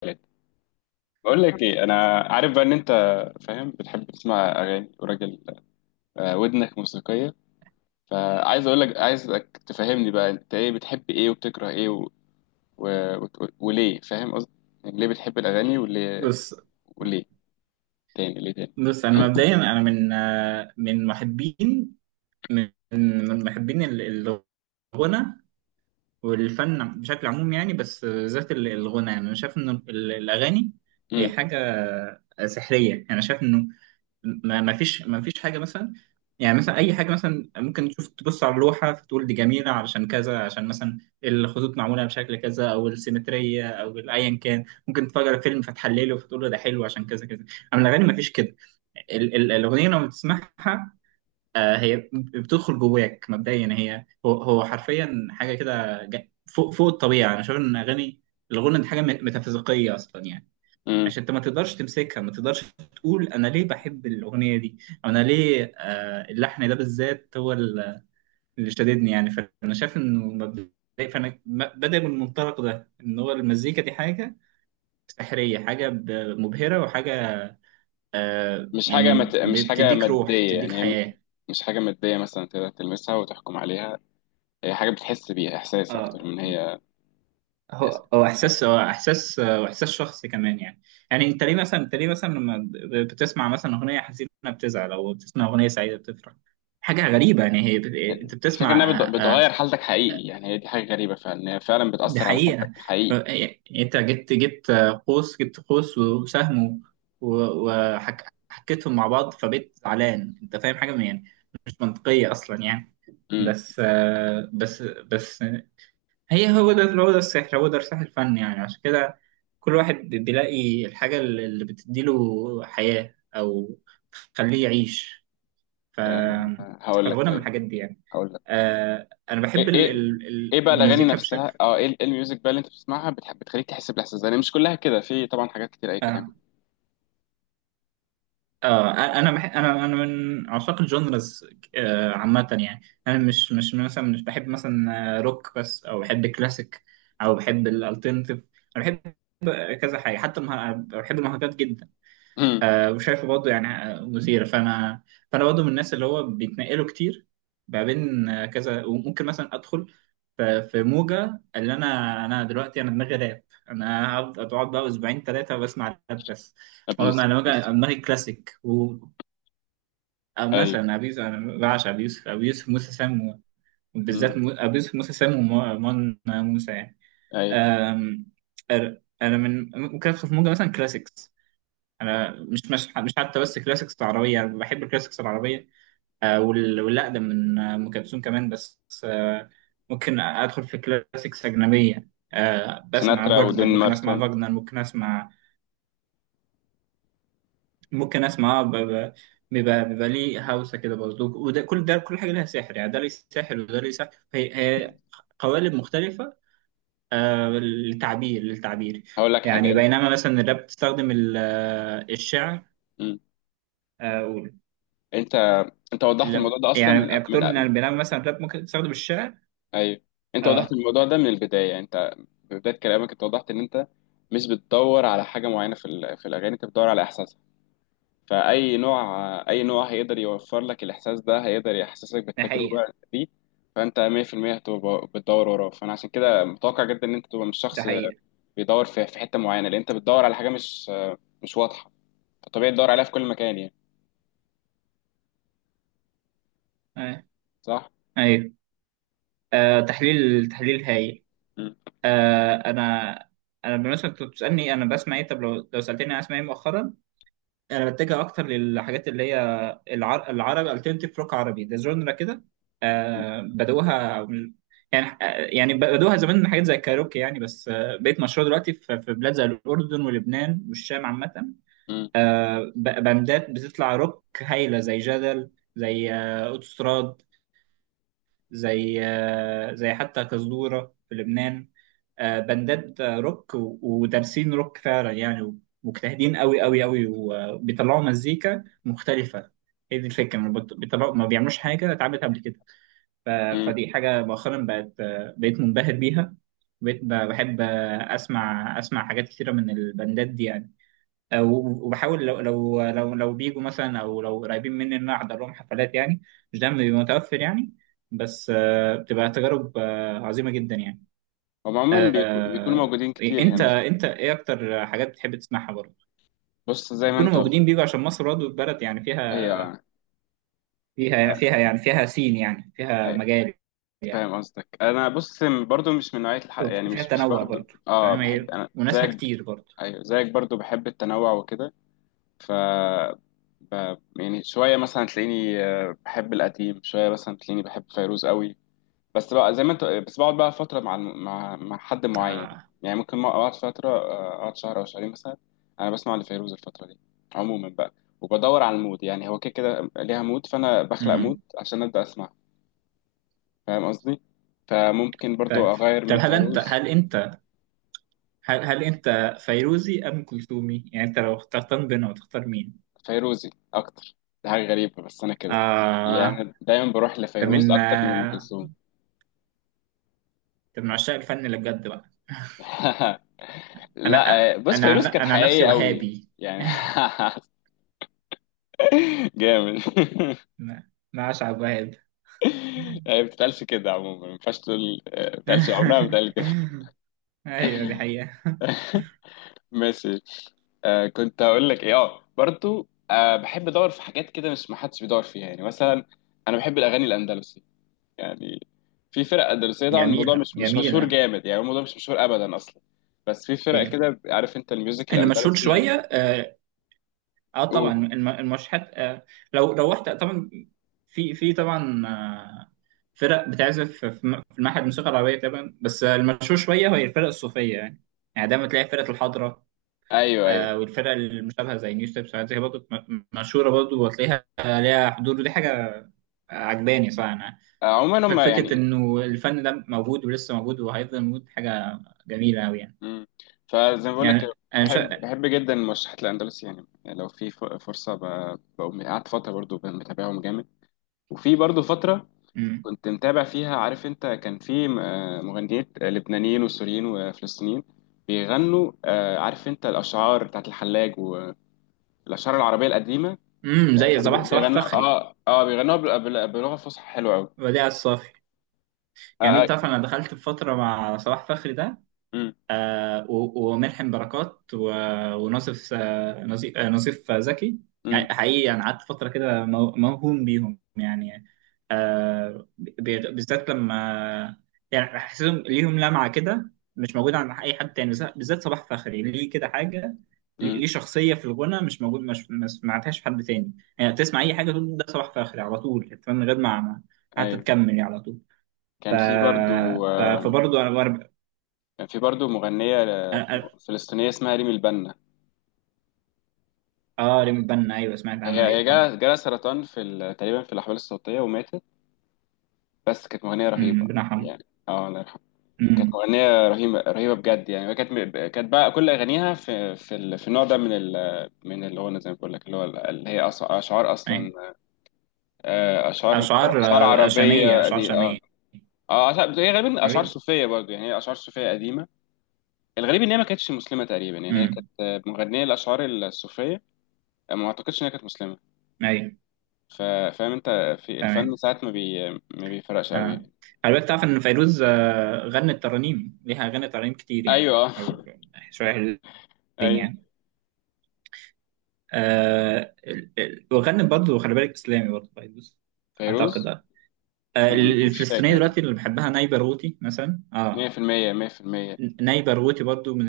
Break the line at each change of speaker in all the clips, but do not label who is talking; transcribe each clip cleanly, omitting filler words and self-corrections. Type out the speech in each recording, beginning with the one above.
ثالث. بقول لك ايه، انا عارف بقى ان انت فاهم، بتحب تسمع اغاني وراجل ودنك موسيقيه. فعايز اقول لك، عايزك تفهمني بقى، انت ايه؟ بتحب ايه وبتكره ايه و... و... وليه؟ فاهم قصدي؟ يعني ليه بتحب الاغاني؟ وليه
بص
وليه تاني؟ ليه تاني؟
بص. انا مبدئيا، انا من محبين، من محبين الغنى والفن بشكل عموم يعني. بس ذات الغنى، يعني انا شايف ان الاغاني هي
امم
حاجه سحريه. يعني انا شايف انه ما فيش حاجه مثلا. يعني مثلا اي حاجه، مثلا ممكن تبص على اللوحه فتقول دي جميله علشان كذا، عشان مثلا الخطوط معموله بشكل كذا او السيمتريه او ايا كان. ممكن تتفرج على فيلم فتحلله فتقول له ده حلو عشان كذا كذا، اما الاغاني ما فيش كده. الأغنية لما بتسمعها هي بتدخل جواك مبدئيا، هي هو حرفيا حاجة كده فوق الطبيعة. أنا شايف إن أغاني الغنى دي حاجة ميتافيزيقية أصلا يعني.
امم
عشان أنت ما تقدرش تمسكها، ما تقدرش تقول أنا ليه بحب الأغنية دي، أو أنا ليه اللحن ده بالذات هو اللي شددني يعني. فأنا شايف إنه مبدئيا، فأنا بادئ من المنطلق ده إن هو المزيكا دي حاجة سحرية، حاجة مبهرة وحاجة
مش حاجه
يعني
مش حاجه
بتديك روح
ماديه
بتديك
يعني،
حياة.
مش حاجه ماديه مثلا تقدر تلمسها وتحكم عليها. هي حاجه بتحس بيها احساس
اه،
اكتر من هي.
هو احساس واحساس شخصي كمان يعني. يعني انت ليه مثلا، انت ليه مثلا لما بتسمع مثلا اغنيه حزينه بتزعل، او بتسمع اغنيه سعيده بتفرح؟ حاجه غريبه يعني، هي انت
الفكرة
بتسمع.
انها
آه، آه،
بتغير حالتك حقيقي، يعني هي دي حاجة غريبة فعلا، إن هي فعلا
دي
بتأثر على حالتك
حقيقه.
حقيقي.
يعني انت جبت قوس وسهم وحكيتهم مع بعض فبقيت زعلان. انت فاهم حاجه يعني مش منطقيه اصلا يعني.
امم
بس بس هي، هو ده السحر، هو ده السحر الفني يعني. عشان كده كل واحد بيلاقي الحاجة اللي بتديله حياة أو تخليه يعيش. ف...
هقول لك
فالغنى من
طيب.
الحاجات دي يعني.
هقول لك
آه أنا بحب
ايه ايه ايه بقى الاغاني
المزيكا
نفسها؟
بشكل
اه ايه ال- إيه الميوزك بقى اللي انت بتسمعها، بتحب بتخليك تحس بالاحساس ده؟ يعني مش كلها كده، في طبعا حاجات كتير اي كلام.
آه, أنا من عشاق الجونرز عامة يعني. أنا مش مثلا، مش بحب مثلا روك بس، أو بحب كلاسيك، أو بحب الالترناتيف. أنا بحب كذا حاجة، حتى بحب المهرجانات جدا.
امم.
وشايفه برضه يعني مثيرة. فأنا، برضه من الناس اللي هو بيتنقلوا كتير ما بين كذا. وممكن مثلا أدخل في موجة، اللي أنا دلوقتي أنا دماغي راب. أنا أقعد بقى أسبوعين ثلاثة بسمع راب بس. مرة
ابيوسف
أنا بقى
ابيوسف
دماغي كلاسيك، و
ايوه.
مثلا أبي يوسف، أنا بعشق أبي يوسف، أبي يوسف موسى سام.
امم.
وبالذات أبي يوسف موسى سام ومون موسى يعني.
ايوه.
آم، أنا من ممكن أدخل في موجة مثلا كلاسيكس. انا مش حتى بس كلاسيكس العربيه، أنا بحب الكلاسيكس العربيه والاقدم من ام كلثوم كمان. بس ممكن ادخل في كلاسيكس اجنبيه، بسمع
سيناترا
فاجنر،
ودين
ممكن اسمع
مارتن.
فاجنر، ممكن اسمع، ممكن اسمع بيبقى ليه هوسه كده برضه. وده، كل ده، كل حاجه لها سحر يعني، ده ليه سحر وده ليه سحر. هي قوالب مختلفه للتعبير،
هقول لك حاجة،
يعني.
انت.
بينما مثلا الراب بتستخدم الشعر.
امم. انت انت وضحت
لا
الموضوع ده اصلا من
يعني كتر
من
من البرنامج مثلا الراب ممكن تستخدم الشعر.
ايوه انت وضحت
اه.
الموضوع ده من البدايه، يعني انت في بدايه كلامك انت وضحت ان انت مش بتدور على حاجه معينه في الاغاني، انت بتدور على احساسها. فاي نوع، اي نوع هيقدر يوفر لك الاحساس ده؟ هيقدر يحسسك
ده حقيقة.
بالتجربه دي. فانت 100% هتبقى بتدور وراه. فانا عشان كده متوقع جدا ان انت تبقى مش
ده
شخص
حقيقة.
بيدور في حته معينه، لان انت بتدور على حاجه مش واضحه. فطبيعي تدور عليها في كل مكان يعني.
آه.
صح.
ايوه. آه تحليل هايل.
مم.
آه انا، بالنسبة كنت بتسألني انا بسمع ايه؟ طب لو سألتني انا اسمع ايه مؤخرا، انا بتجه اكتر للحاجات اللي هي العربي الترنتيف روك عربي. ده جونرا كده آه بدأوها يعني يعني بدأوها زمان من حاجات زي الكاروكي يعني. بس بقت مشهورة دلوقتي في في بلاد زي الأردن ولبنان والشام عامة.
مم.
بندات بتطلع روك هايلة زي جدل، زي اوتوستراد، زي حتى كزدورة في لبنان. بندات روك ودارسين روك فعلا يعني، مجتهدين قوي قوي قوي، وبيطلعوا مزيكا مختلفة. هي دي الفكرة، ما بت- بيطلعوا، ما بيعملوش حاجة اتعملت قبل كده. ف-
مم.
فدي حاجة مؤخرا بقت بقيت منبهر بيها. بقيت بحب اسمع حاجات كتيرة من البندات دي يعني. وبحاول لو بيجوا مثلا او لو قريبين مني ان انا احضر لهم حفلات يعني. مش دايما بيبقى متوفر يعني. بس بتبقى تجارب عظيمة جدا يعني.
هم عموما بيكونوا
آه،
موجودين كتير
انت،
هنا.
ايه اكتر حاجات بتحب تسمعها برضه؟
بص زي ما
بيكونوا
انت قلت.
موجودين، بيجوا عشان مصر برضه بلد يعني فيها،
هي.
فيها يعني فيها سين يعني فيها مجال يعني،
فاهم قصدك. انا بص برضو مش من نوعيه يعني
فيها
مش
تنوع
برضو،
برضه.
اه
تمام،
بحب
هي
انا
وناسها
زيك.
كتير برضه.
ايوه زيك برضو، بحب التنوع وكده. ف يعني شويه مثلا تلاقيني بحب القديم، شويه مثلا تلاقيني بحب فيروز قوي. بس بقى زي ما انت، بس بقعد بقى فتره مع مع حد معين.
آه.
يعني ممكن ما اقعد فتره، اقعد شهر او شهرين مثلا. انا بسمع لفيروز الفتره دي عموما بقى. وبدور على المود، يعني هو كده كده ليها مود، فانا بخلق مود
مم.
عشان ابدا اسمع. فاهم قصدي؟ فممكن برضو
طيب.
اغير
طب
من
هل انت
فيروز.
هل انت هل هل انت فيروزي ام كلثومي؟ يعني انت لو اخترتان بينهم تختار مين؟
فيروزي اكتر. دي حاجه غريبه بس انا كده،
آه،
يعني دايما بروح
ده
لفيروز
من
اكتر من ام كلثوم.
ده من عشاق الفن اللي بجد بقى. انا آه،
لا بص،
انا عن-
فيروز كانت
انا عن نفسي
حقيقيه قوي
وهابي.
يعني. جامد.
ما، اشعب وهاب.
هي ما بتتقالش كده عموما، ما ينفعش تقول ما بتتقالش، عمرها ما بتتقال كده.
ايوه دي حقيقة.
ماشي. آه كنت هقول لك ايه، اه برضو بحب ادور في حاجات كده مش ما حدش بيدور فيها، يعني مثلا انا بحب الاغاني الاندلسي يعني. في فرق دراسية طبعا، الموضوع
جميلة
مش مشهور
جميلة.
جامد يعني، الموضوع مش مشهور أبدا أصلا. بس في فرق
إيه.
كده، عارف أنت الميوزك
اللي مشهور شوية
الأندلسي؟
اه طبعا
قول.
المشهد آه، لو رحت طبعا، في في طبعا آه فرق بتعزف في في المعهد الموسيقى العربية طبعا. بس المشهور شوية هي الفرق الصوفية يعني. يعني دايما تلاقي فرقة الحضرة،
أيوه أيوه.
آه، والفرق المشابهة زي نيو ستيبس وحاجات زي برضه مشهورة برضه، وتلاقيها ليها حضور. ودي حاجة عجباني صراحة أنا.
عموما هم
فكرة
يعني.
إنه الفن ده موجود ولسه موجود وهيفضل موجود حاجة جميلة أوي يعني.
مم. فزي ما بقول لك
يعني
كده،
أنا مش.
بحب جدا المرشحات الأندلسي يعني، يعني لو في فرصة بقوم قعدت فترة برضو متابعهم جامد. وفي برضو فترة
امم.
كنت متابع فيها، عارف أنت كان في مغنيين لبنانيين وسوريين وفلسطينيين بيغنوا، عارف أنت الأشعار بتاعت الحلاج والأشعار العربية القديمة.
أمم، زي
كانوا
صباح
بيغنوا،
فخري،
بيغنوا بلغة فصحى حلوة أوي.
وديع الصافي.
آه
جميل.
آه.
تعرف انا دخلت في فتره مع صلاح فخري ده
أمم،
وملحم بركات وناصف نظيف زكي.
أمم،
يعني حقيقي انا قعدت فتره كده موهوم بيهم يعني. بالذات لما، يعني حسيتهم ليهم لمعه كده مش موجوده عند اي حد تاني. بالذات، بالذات صلاح فخري، ليه كده حاجه، ليه
أمم.
ليه شخصيه في الغنى مش موجود، مش ما سمعتهاش في حد تاني يعني. تسمع اي حاجه تقول ده صلاح فخري على طول من غير حتى
أيوه.
تكمل يعني، على طول. ف...
كان في برضو آه
فبرضه انا، وانا ب-
كان في برضو مغنية
أنا- أنا-
فلسطينية اسمها ريم البنا.
اه ريم بنا، ايوه سمعت عنها،
هي
ايوه
هي
طبعا.
جالها سرطان تقريبا في الأحوال الصوتية وماتت، بس كانت مغنية
امم،
رهيبة
ربنا يرحمه.
يعني. اه الله يرحمها. كانت
امم.
مغنية رهيبة رهيبة بجد يعني. كانت بقى كل أغانيها في النوع ده من من الغنى زي ما بقول لك، اللي هو اللي هي أشعار
ايوه.
أصلا. آه، أشعار
اشعار
أشعار
شاميه،
عربية
اشعار
دي. اه.
شاميه.
اه هي غالبا اشعار
ايوه.
صوفيه برضه يعني، هي اشعار صوفيه قديمه. الغريب ان هي ما كانتش مسلمه تقريبا، يعني هي
امم.
كانت مغنيه الاشعار الصوفيه، ما اعتقدش ان هي كانت مسلمه.
ايوه.
ف- فاهم انت؟ في الفن
تمام.
ساعات ما بيفرقش قوي
اه
يعني.
خلي بالك تعرف ان فيروز غنت ترانيم، ليها اغاني ترانيم كتير يعني.
ايوه. اه.
او شويه حلوين
ايوه
يعني. وغنت برضه، خلي بالك، اسلامي برضه فيروز اعتقد.
فيروز.
آه.
مش
الفلسطينيه
فاكر.
دلوقتي اللي بحبها نايبه روتي مثلا. اه
100% 100%
ناي باروتي برضو من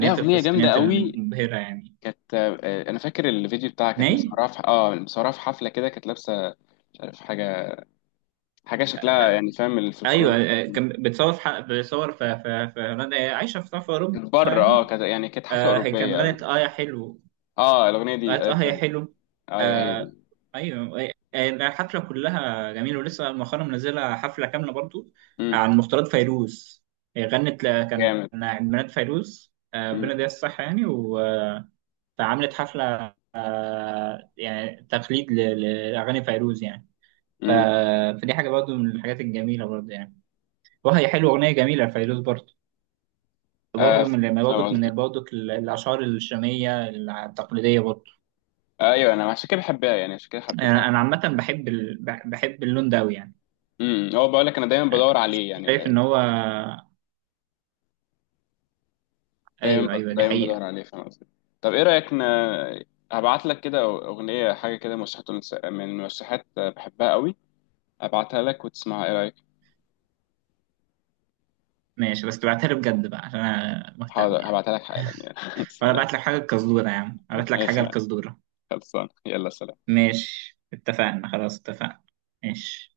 ليها اغنيه جامده
الفلسطينيات
قوي.
المبهرة يعني.
كانت انا فاكر الفيديو بتاعها، كانت
ناي.
مسهرة في مسهرة في حفله كده، كانت لابسه مش عارف حاجه، حاجه شكلها يعني فاهم
ايوه.
الفلكلور.
كان بتصور في بتصور في هولندا، هي عايشة في في اوروبا
كانت بره
يعني.
اه كانت يعني كانت حفله
هي كان
اوروبيه. آه.
غنت اه يا حلو،
اه الاغنيه دي،
غنت
ايوه
اه يا
فاهم.
حلو.
ايوه هي
آه.
دي.
ايوه. الحفلة كلها جميلة. ولسه مؤخرا منزلة حفلة كاملة برضو
امم.
عن مختارات فيروز. هي غنت كان
جامد.
عيد ميلاد فيروز
امم.
ربنا يديها الصحة يعني. فعملت حفلة يعني تقليد لأغاني فيروز يعني. ف-
امم.
فدي حاجة برضو من الحاجات الجميلة برضو يعني. وهي حلوة، أغنية جميلة لفيروز برضو.
آه.
برضو من، لما، برضو
فاهم قصدك.
من برضو الأشعار الشامية التقليدية برضو.
ايوه انا عشان كده بحبها، يعني عشان كده حبيتها.
أنا عامة بحب بحب اللون ده أوي يعني.
امم. هو بقول لك، انا دايما
آه،
بدور عليه يعني،
شايف إن هو،
دايما
أيوه أيوه دي
دايما بدور
حقيقة.
عليه. فاهم قصدك؟ طب ايه رايك هبعت لك كده اغنيه، حاجه كده مرشحات من مرشحات بحبها قوي. هبعتها لك وتسمعها، ايه رايك؟
ماشي، بس تبعتها لي بجد بقى عشان أنا مهتم
حاضر
يعني.
هبعتها لك حالا يعني.
وأنا
سلام.
بعت لك حاجة القزدورة يا عم، أبعت لك حاجة
ماشي يعني.
القزدورة.
خلصان، يلا سلام.
ماشي اتفقنا، خلاص اتفقنا. ماشي.